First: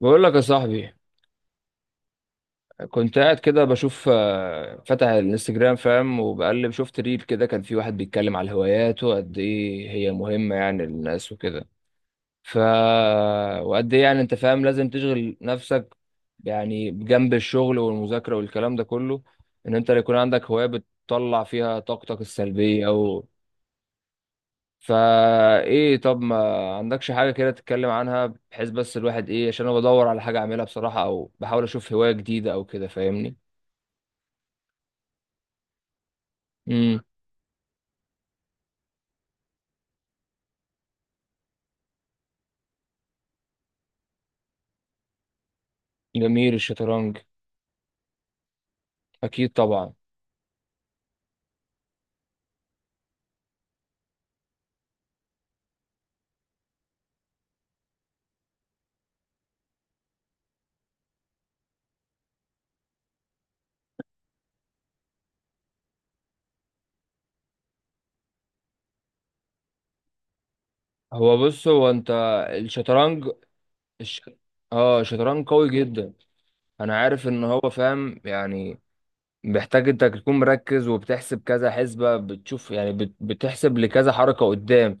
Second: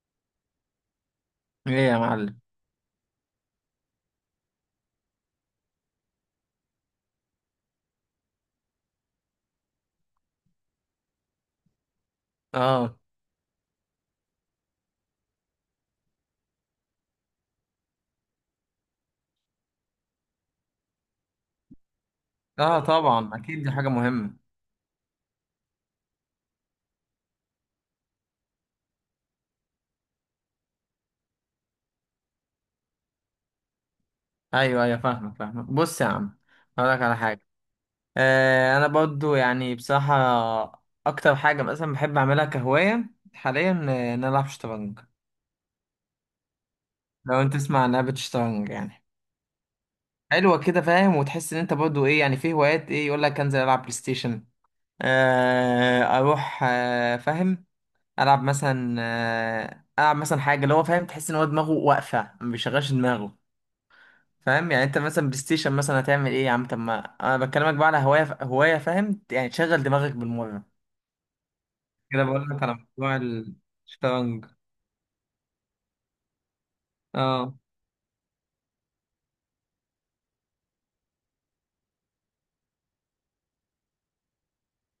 بقول لك يا صاحبي، ايه يا معلم. كنت قاعد كده بشوف، فتح الانستجرام فاهم، وبقلب شفت ريل كده. كان في واحد بيتكلم على الهوايات وقد ايه هي مهمة يعني للناس وكده. ف اه، وقد ايه يعني انت فاهم لازم تشغل نفسك، يعني بجنب الشغل والمذاكرة والكلام ده كله، ان انت يكون عندك هواية بتطلع فيها طاقتك اه، السلبية او. طبعا اكيد دي حاجه مهمه. فا ايه طب ما عندكش حاجة كده تتكلم عنها، بحيث بس الواحد ايه، عشان انا بدور على حاجة اعملها بصراحة، او بحاول اشوف هواية جديدة او كده فاهمني. ايوه، ايوه، فاهمك فاهمك، بص يا عم. هقول امم لك على حاجه. انا برضو يعني بصراحه اكتر حاجه مثلا بحب اعملها كهوايه حاليا، ان انا العب شطرنج. جميل الشطرنج. لو انت تسمع عن لعبه شطرنج يعني، اكيد طبعا. حلوه كده فاهم، وتحس ان انت برضو ايه، يعني في هوايات، ايه يقول لك انزل العب بلاي ستيشن. اروح، فاهم، العب مثلا العب مثلا حاجه اللي هو فاهم، تحس ان هو دماغه واقفه ما بيشغلش دماغه. فاهم يعني انت مثلا بلاي ستيشن مثلا هتعمل ايه يا عم؟ طب ما انا بكلمك بقى على هوايه، هوايه فاهم يعني تشغل دماغك بالمره. هو بص هو انت كده بقول لك على موضوع. الشطرنج. الش... الشطرنج. اه الشطرنج قوي جدا. انا عارف ان اه، هو فاهم يعني محتاج انت تكون مركز، وبتحسب كذا حسبة، بتشوف يعني، بتحسب لكذا حركة قدام،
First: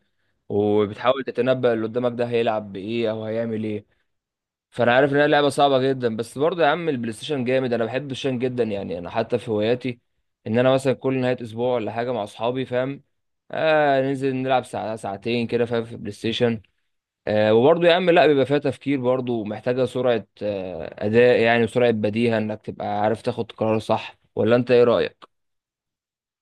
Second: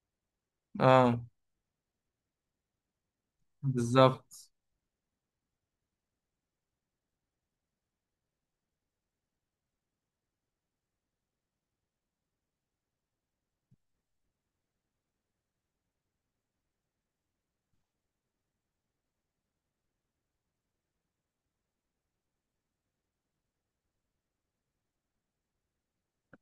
اه، وبتحاول تتنبأ اللي قدامك ده هيلعب بايه او هيعمل ايه. بالظبط. فانا عارف ان هي لعبه صعبه جدا، بس برضه يا عم البلاي ستيشن جامد. انا بحب الشن جدا، يعني انا حتى في هواياتي ان انا مثلا كل نهايه اسبوع ولا حاجه مع اصحابي فاهم، آه ننزل نلعب ساعه ساعتين كده فاهم في البلاي ستيشن. آه وبرضه يا عم لا، بيبقى فيها تفكير برضه، ومحتاجه سرعه آه اداء يعني، وسرعه بديهه انك تبقى عارف تاخد قرار صح، ولا انت ايه رايك؟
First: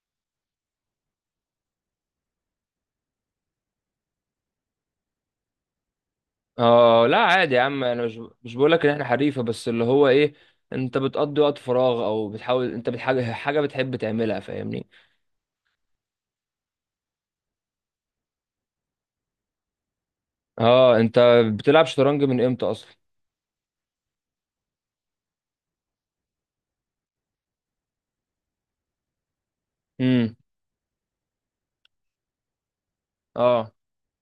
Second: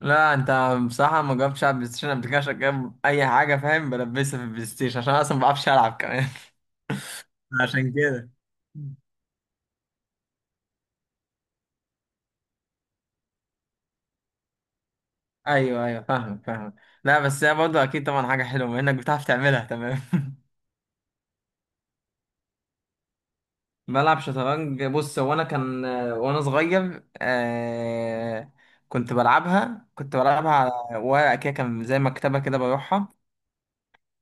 لا انت، بصراحه ما جربتش العب بلاي ستيشن قبل كده، عشان كده اي حاجه فاهم بلبسها في البلاي ستيشن، عشان انا اصلا ما بعرفش العب كمان. اه لا عادي يا عم، عشان انا مش كده. مش بقول لك ان احنا حريفه، بس اللي هو ايه، انت بتقضي وقت فراغ، او بتحاول انت بتحاجه حاجه بتحب تعملها فاهمني. ايوه، ايوه، فاهم فاهم. لا بس هي برضه اكيد طبعا حاجه حلوه بما انك بتعرف تعملها، تمام. اه انت بتلعب شطرنج من امتى اصلا؟ بلعب شطرنج، بص هو انا كان، وانا صغير، كنت بلعبها كنت امم بلعبها على ورقه كده، كان زي مكتبه كده بروحها. اه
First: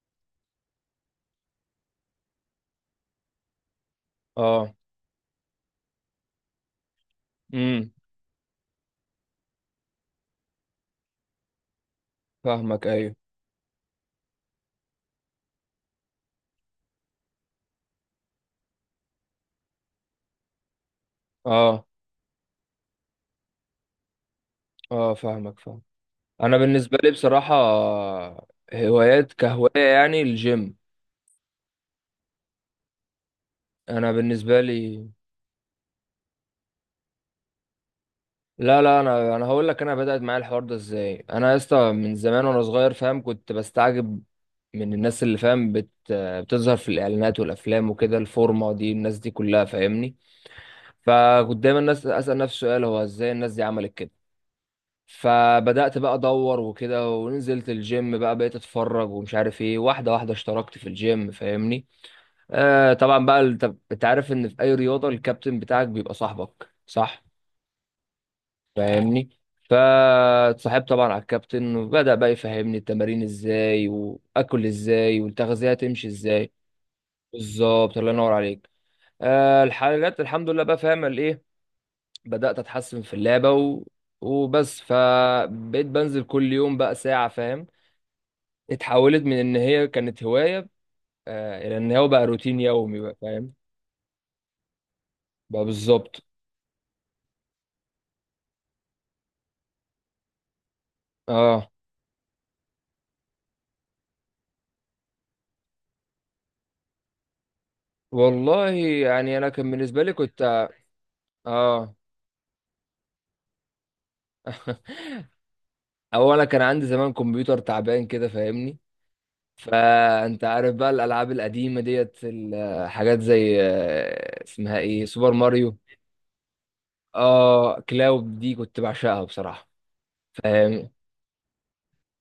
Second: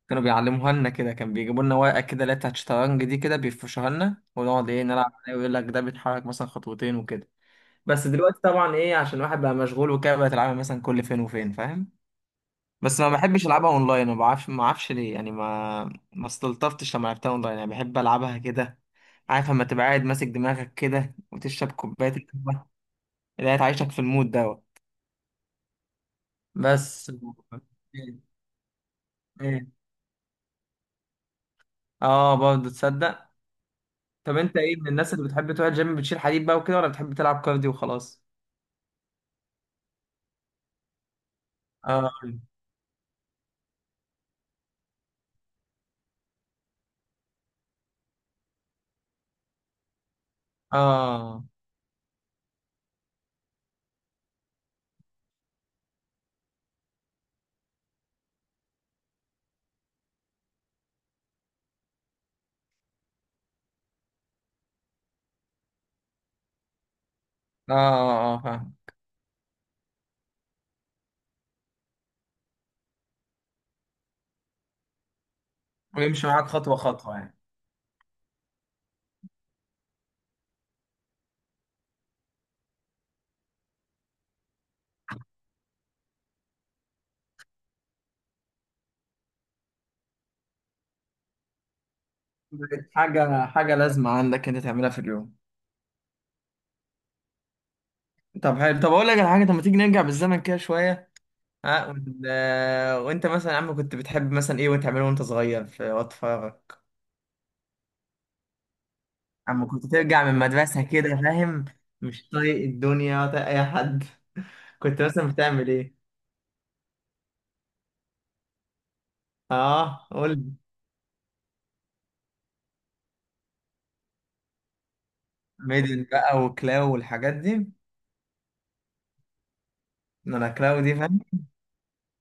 كانوا بيعلموها لنا كده، كان بيجيبوا لنا ورقه كده اللي هي بتاعت الشطرنج دي، كده بيفرشوها لنا ونقعد اه. ايه نلعب عليها، ويقول لك ده بيتحرك مثلا خطوتين وكده. امم. بس دلوقتي طبعا ايه، عشان الواحد بقى مشغول وكده، بقت العبها مثلا كل فين وفين فاهم. فاهمك بس ما ايوه. بحبش العبها اونلاين، ما اعرفش ليه يعني، ما، ما استلطفتش لما لعبتها اونلاين، يعني بحب العبها كده، عارف، لما تبقى قاعد ماسك دماغك كده وتشرب اه كوبايه القهوه اللي هي تعيشك في المود دوت. اه. فاهمك فاهم. انا بالنسبه بس. لي بصراحه، ايه. هوايات ايه، كهوايه يعني الجيم. اه، برضه تصدق. انا طب انت بالنسبه ايه، من لي، الناس اللي بتحب تروح الجيم بتشيل حديد بقى وكده، ولا بتحب تلعب كارديو وخلاص؟ لا لا، انا هقول لك انا بدات معايا الحوار ده ازاي. انا يا اسطى اه، من زمان وانا صغير فاهم، كنت بستعجب من الناس اللي فاهم بتظهر في الاعلانات والافلام وكده، الفورمه دي الناس دي كلها فاهمني. اه، فكنت دايما الناس اسال نفسي سؤال، هو ازاي الناس دي عملت كده؟ فبدأت بقى ادور وكده، ونزلت الجيم بقى، بقيت اتفرج ومش عارف ايه، واحده واحده اشتركت في الجيم فاهمني. آه طبعا بقى طب انت عارف ان في اي رياضه الكابتن بتاعك بيبقى صاحبك صح؟ اه، اه، فاهم، فاهمني. فاتصاحبت طبعا على الكابتن، وبدأ بقى يفهمني التمارين ازاي، واكل ازاي، والتغذيه تمشي ويمشي معاك ازاي. خطوه خطوه يعني. بالظبط الله ينور عليك. آه الحلقات الحمد لله بقى فاهم الايه، بدأت اتحسن في اللعبه وبس، فبقيت بنزل كل يوم بقى ساعه فاهم. اتحولت من ان هي كانت هوايه، آه الى ان هو بقى روتين بقت يومي بقى حاجه فاهم. حاجه لازمه عندك انت تعملها في اليوم. بقى بالظبط. طب حلو، طب اقول لك على حاجه، طب ما تيجي نرجع بالزمن كده شويه. اه ها، وانت مثلا يا عم كنت بتحب مثلا ايه وانت تعمله وانت صغير في وقت فراغك؟ والله يعني انا عم كان كنت بالنسبه لي ترجع من كنت، المدرسة كده فاهم، اه مش طايق الدنيا ولا طايق اي حد، كنت مثلا بتعمل ايه؟ اولا كان عندي زمان كمبيوتر تعبان كده فاهمني. اه، قول فانت لي. عارف بقى الالعاب القديمه ديت، الحاجات زي آه اسمها ايه، سوبر ماريو. ميدل بقى وكلاو والحاجات دي. اه كلاود دي كنت بعشقها بصراحه. إن انا كلاو فاهم، دي فاهم.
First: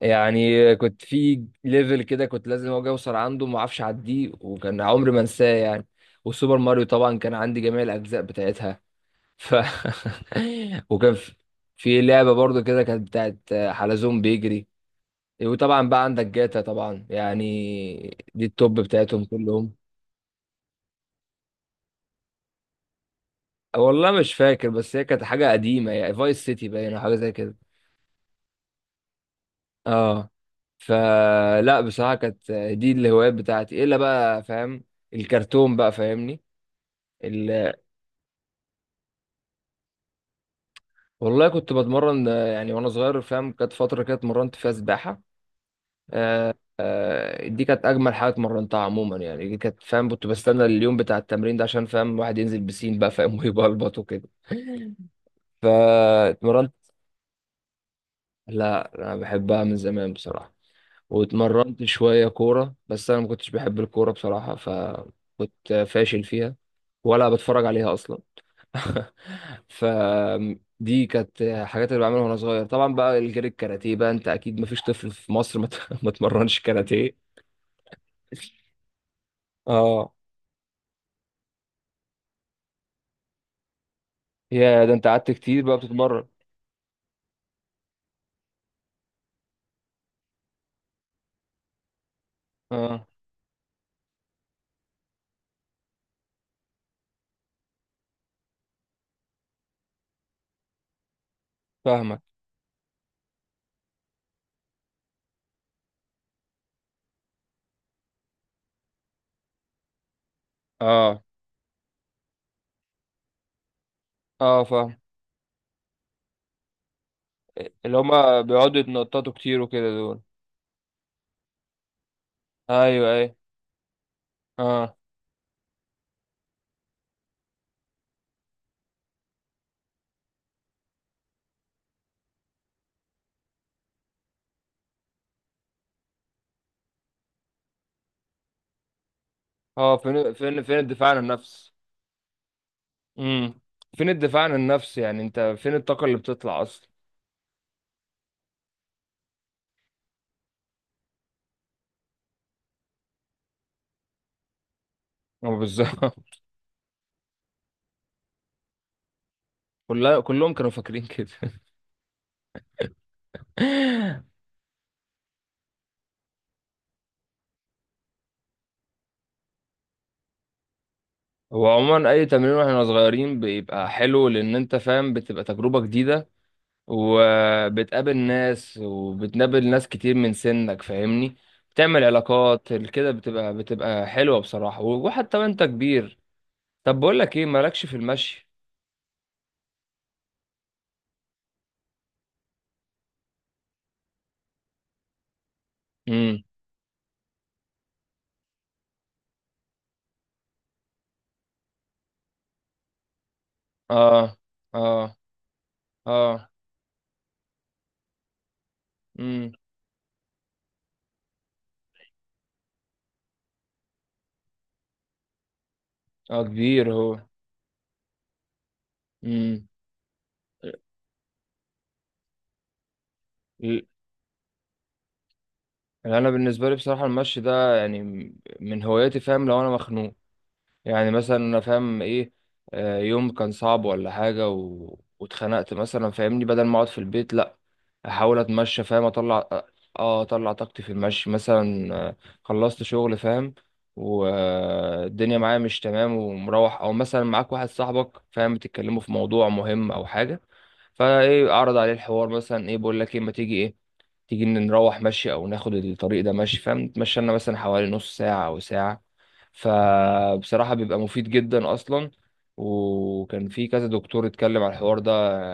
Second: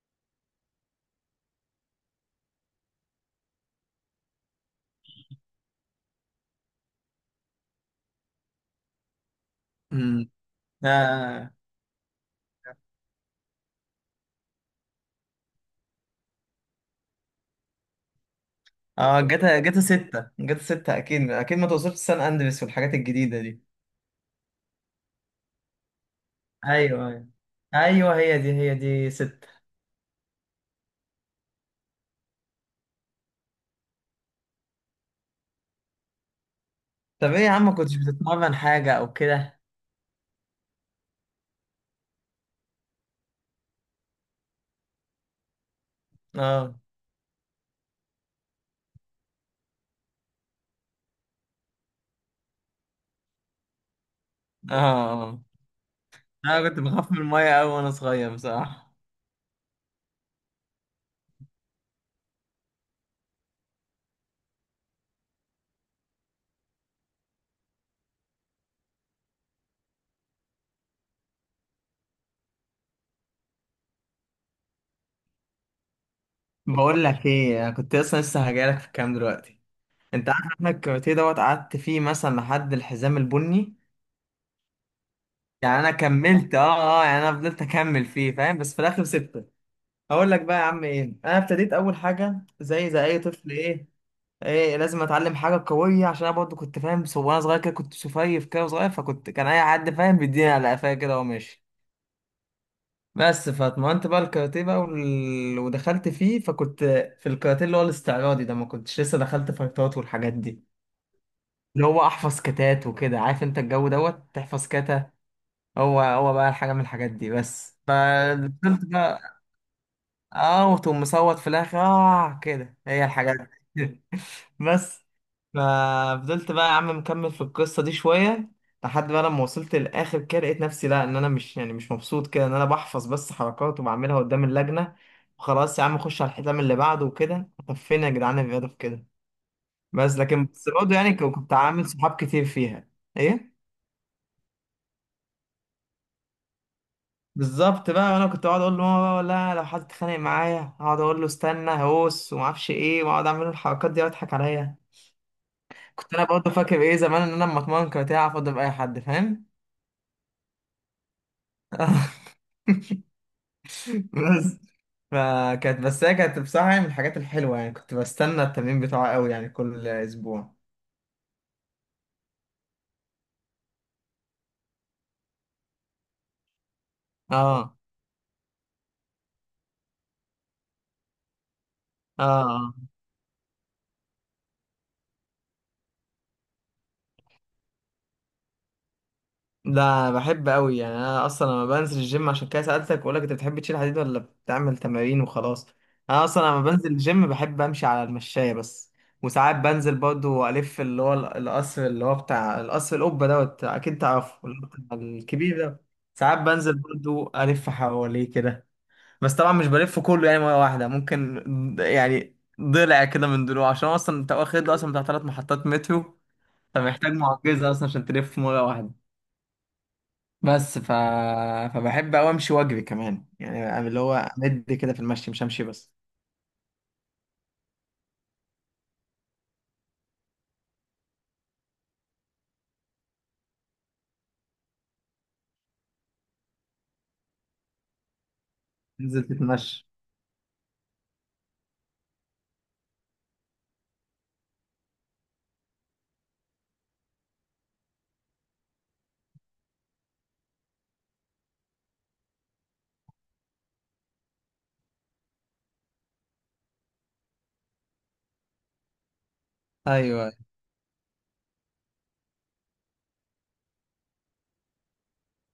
يعني كنت في ليفل كده كنت لازم اجي اوصل عنده، ما اعرفش اعديه، وكان عمري ما انساه يعني. وسوبر ماريو طبعا كان عندي جميع الاجزاء بتاعتها. ف امم. وكان في اه، في لعبه برضو كده كانت بتاعت حلزون بيجري. وطبعا بقى عندك جاتا طبعا، يعني دي التوب اه، بتاعتهم جاتا كلهم. جاتا 6 جاتا 6، اكيد اكيد، ما توصلش سان اندريس والحاجات الجديدة دي. والله مش فاكر، بس هي كانت حاجه قديمه، يعني فايس سيتي باين أو ايوه، حاجه ايوه. زي كده. ايوه، هي دي 6. اه. فلا بصراحه كانت دي الهوايات بتاعتي، الا بقى فاهم الكرتون بقى فاهمني. طب ايه يا ال... عم، كنتش بتتمرن حاجة او كده؟ والله كنت بتمرن، يعني وانا صغير فاهم كانت فتره كده اتمرنت فيها سباحه. آه، اه، دي كانت اجمل حاجه اتمرنتها عموما يعني، دي كانت فاهم كنت بستنى اليوم بتاع التمرين ده، عشان فاهم الواحد ينزل بسين بقى فاهم، ويبلبط وكده. اه، آه. انا فاتمرنت. كنت بخاف من الميه قوي وانا صغير لا بصراحه. انا بحبها من زمان بصراحه. واتمرنت شويه كوره، بس انا ما كنتش بحب الكوره بصراحه، فكنت فاشل فيها، ولا بتفرج عليها اصلا. فدي كانت حاجات اللي بعملها وانا صغير. طبعا بقى الجري، الكاراتيه بقى، انت اكيد ما فيش طفل في مصر ما ما اتمرنش بقول كاراتيه. لك ايه، انا كنت اصلا لسه هجيلك في الكلام دلوقتي. اه انت عارف احنا الكاراتيه دوت قعدت فيه مثلا لحد الحزام البني. يا ده انت قعدت كتير بقى يعني انا بتتمرن. كملت، يعني انا فضلت اكمل فيه فاهم، بس في الاخر سبته. هقول لك بقى يا عم ايه، انا ابتديت اول حاجه زي اه اي طفل، ايه، ايه لازم اتعلم حاجه قويه، عشان انا برضه كنت فاهم، وانا صغير كده كنت سفيف كده وصغير، فكنت، كان اي حد فاهم بيديني على قفايا كده وماشي. فاهمك. بس فاتمرنت بقى الكاراتيه بقى، ودخلت فيه فكنت، في الكاراتيه اللي هو الاستعراضي ده، ما كنتش لسه دخلت فايتات والحاجات دي. اه اللي هو احفظ كتات وكده، عارف انت الجو دوت اه تحفظ فاهم. كاتا. هو بقى حاجه من الحاجات دي، بس اللي هما بيقعدوا فدخلت يتنططوا بقى. كتير وكده دول. اه، وتقوم مصوت في الاخر، اه كده هي ايوه ايوه. الحاجات دي. اه بس. ففضلت بقى يا عم مكمل في القصه دي شويه، لحد بقى لما وصلت للاخر كده لقيت نفسي، لا ان انا مش يعني مش مبسوط كده ان انا بحفظ بس حركات وبعملها قدام اللجنه، وخلاص يا عم خش على الحزام اللي بعده وكده، طب فين يا جدعان الرياضه في كده؟ اه. بس فين لكن، فين بس فين برضه الدفاع يعني عن كنت النفس؟ عامل صحاب كتير فيها. ايه. امم. فين الدفاع عن النفس، يعني انت فين الطاقة اللي بتطلع اصلا؟ بالظبط بقى، انا كنت اقعد اقول له "آه، آه، آه، لا، لو حد اتخانق معايا اقعد اقول له استنى، هوس وما اعرفش ايه، واقعد اعمل له الحركات دي واضحك عليا. اه بالظبط. كنت انا برضه فاكر ايه زمان ان انا لما اتمرن كاراتيه اعرف اضرب اي حد فاهم. كلها كلهم كانوا فاكرين كده. بس. فكانت، بس هي كانت بصراحه يعني من الحاجات الحلوه، يعني كنت بستنى التمرين بتاعه قوي يعني كل اسبوع. هو عموما اي تمرين واحنا صغيرين بيبقى حلو، لان انت فاهم بتبقى تجربة جديدة، اه، وبتقابل ناس، وبتقابل ناس كتير من سنك فاهمني. بتعمل علاقات اه، كده، بتبقى بتبقى حلوة بصراحة، وحتى وانت كبير. طب بقول لك ايه، مالكش في المشي؟ ده بحب قوي يعني، انا اصلا لما بنزل الجيم عشان كده سالتك بقول لك انت بتحب تشيل حديد ولا بتعمل تمارين وخلاص. انا اصلا امم. لما بنزل الجيم بحب امشي على المشايه بس. وساعات بنزل برضو الف، اللي هو القصر اللي هو بتاع القصر القبه دوت اكيد اه تعرفه، اللي هو بتاع اه الكبير ده. ساعات اه. بنزل برضو الف حواليه كده. بس امم. طبعا مش بلف كله يعني، مره واحده ممكن، يعني ضلع كده من ضلوع، عشان اصلا انت واخد له اصلا بتاع 3 محطات مترو. اه كبير فمحتاج هو. معجزه اصلا عشان تلف مره واحده. امم. بس ف... فبحب أوي أمشي وأجري كمان، ال- يعني اللي هو أمد كده في المشي مش أمشي بس. انا بالنسبه لي بصراحه المشي ده يعني من هواياتي فاهم. لو انا مخنوق، يعني مثلا انا فاهم ايه، يوم كان صعب ولا حاجه واتخنقت مثلا فاهمني، بدل ما اقعد في البيت لا، احاول اتمشى فاهم، تنزل اطلع اه، تتمشى. اطلع طاقتي في المشي مثلا. خلصت شغل فاهم، والدنيا معايا مش تمام، ومروح، او مثلا معاك واحد صاحبك فاهم بتتكلموا في موضوع مهم او حاجه، فايه اعرض عليه الحوار مثلا، ايه بقول لك ايه، ما تيجي ايه، تيجي إن نروح مشي، او ناخد الطريق ده مشي فاهم، نتمشى لنا مثلا حوالي نص ساعة او ساعة. أيوه. فبصراحة بيبقى مفيد جدا اصلا. وكان في كذا دكتور اتكلم على الحوار ده،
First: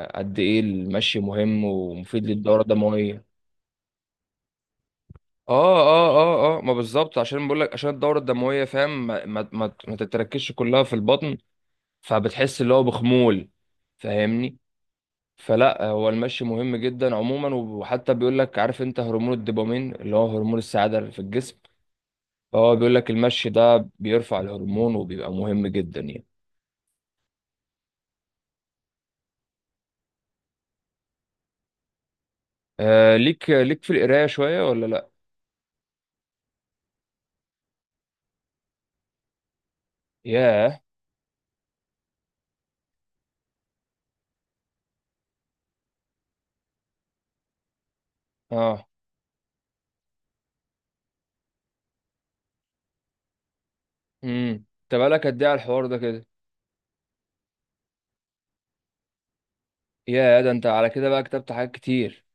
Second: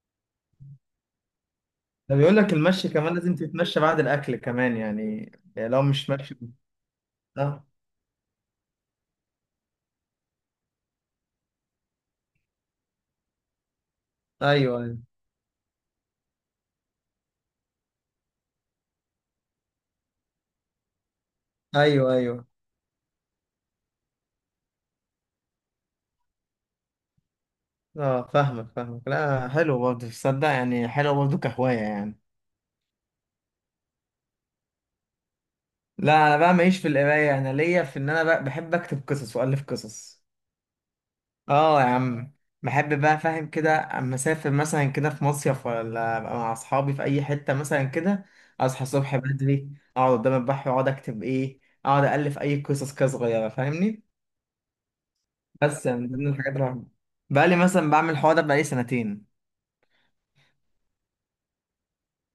قد ايه المشي مهم ده ومفيد بيقول لك للدورة المشي كمان الدموية. لازم تتمشى بعد الأكل كمان يعني. يعني اه لو اه مش ماشي. اه اه، ما بالظبط، عشان بقول أه. لك عشان الدورة الدموية فاهم، ما تتركزش كلها في البطن، فبتحس اللي هو بخمول فاهمني. أيوه، أيوه، فلا هو المشي مهم جدا عموما، وحتى بيقول لك، عارف انت هرمون الدوبامين اللي هو هرمون السعادة اللي في الجسم؟ أيوه، أيوه. اه بيقول لك المشي ده بيرفع الهرمون، وبيبقى مهم جدا يعني. أه، فاهمك فاهمك. لا حلو برضه تصدق، يعني حلو برضه كهواية يعني. آه ليك في القرايه شويه ولا لا؟ لا أنا بقى ماليش في القراية، أنا ليا في إن أنا بقى بحب أكتب قصص وألف قصص. ياه. اه يا عم. بحب بقى فاهم كده، اما اسافر مثلا كده في مصيف، ولا ابقى مع اصحابي في اي حته مثلا كده، اصحى اه. الصبح بدري، اقعد قدام البحر واقعد اكتب ايه، اقعد الف اي قصص كده صغيره فاهمني. امم. انت بقالك قد ايه على الحوار بس ده من كده؟ ضمن الحاجات اللي بقى لي مثلا بعمل الحوار ده، بقى لي سنتين. ياه، ده انت على كده بقى كتبت حاجات كتير.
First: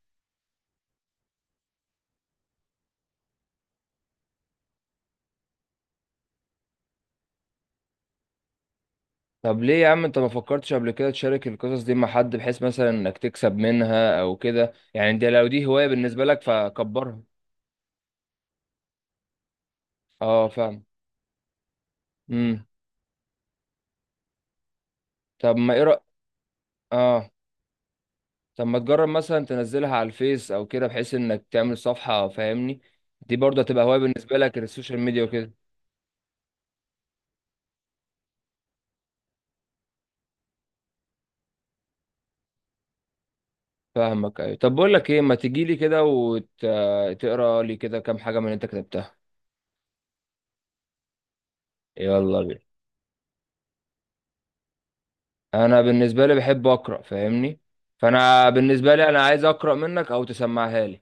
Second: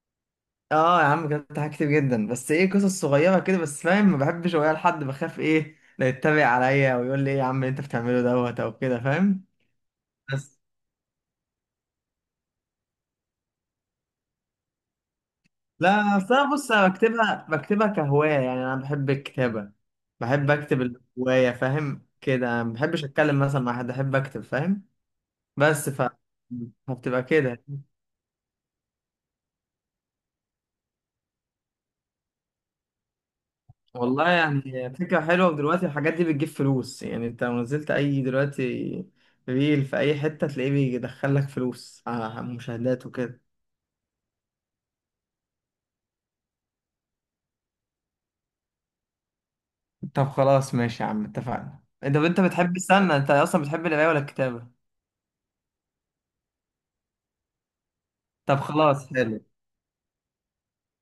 اه يا عم، كتبت حاجات كتير جدا، بس ايه قصص صغيره كده بس فاهم، ما بحبش اقولها لحد، بخاف ايه، لا يتبع عليا ويقول لي ايه يا عم اللي انت بتعمله دوت او كده فاهم. طب ليه يا عم انت ما بس فكرتش قبل كده تشارك القصص دي مع حد، بحيث مثلا انك تكسب منها او كده؟ يعني دي لو دي هوايه لا بالنسبه أصل لك أنا، بص أنا فكبرها. بكتبها كهواية، يعني أنا بحب الكتابة، اه بحب أكتب. فاهم. الهواية فاهم كده، أنا امم. ما بحبش أتكلم مثلا مع حد، أحب أكتب فاهم. طب ما ايه بس فبتبقى اه كده. طب ما تجرب مثلا تنزلها على الفيس او كده، بحيث انك تعمل صفحة فاهمني. دي برضه هتبقى هواية والله بالنسبة لك، يعني السوشيال فكرة ميديا حلوة، وكده. ودلوقتي الحاجات دي بتجيب فلوس، يعني أنت لو نزلت أي دلوقتي ريل في أي حتة تلاقيه بيدخلك فلوس على مشاهدات وكده. فاهمك ايوه. طب بقول لك ايه، ما تيجي لي كده وتقرا لي كده كام حاجة من اللي انت كتبتها؟ طب خلاص ماشي يا عم اتفقنا. أنت يلا بينا. بتحب، استنى، أنت أصلا بتحب القراية ولا الكتابة؟ انا بالنسبة لي بحب اقرا فاهمني. فانا طب بالنسبة خلاص لي انا حلو، عايز اقرا منك او تسمعها لي.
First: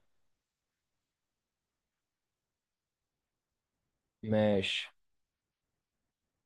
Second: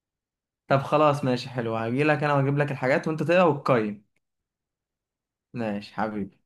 طب خلاص ماشي حلو، هجيلك انا واجيب لك الحاجات وانت تقرا وتقيم. ماشي. ماشي حبيبي.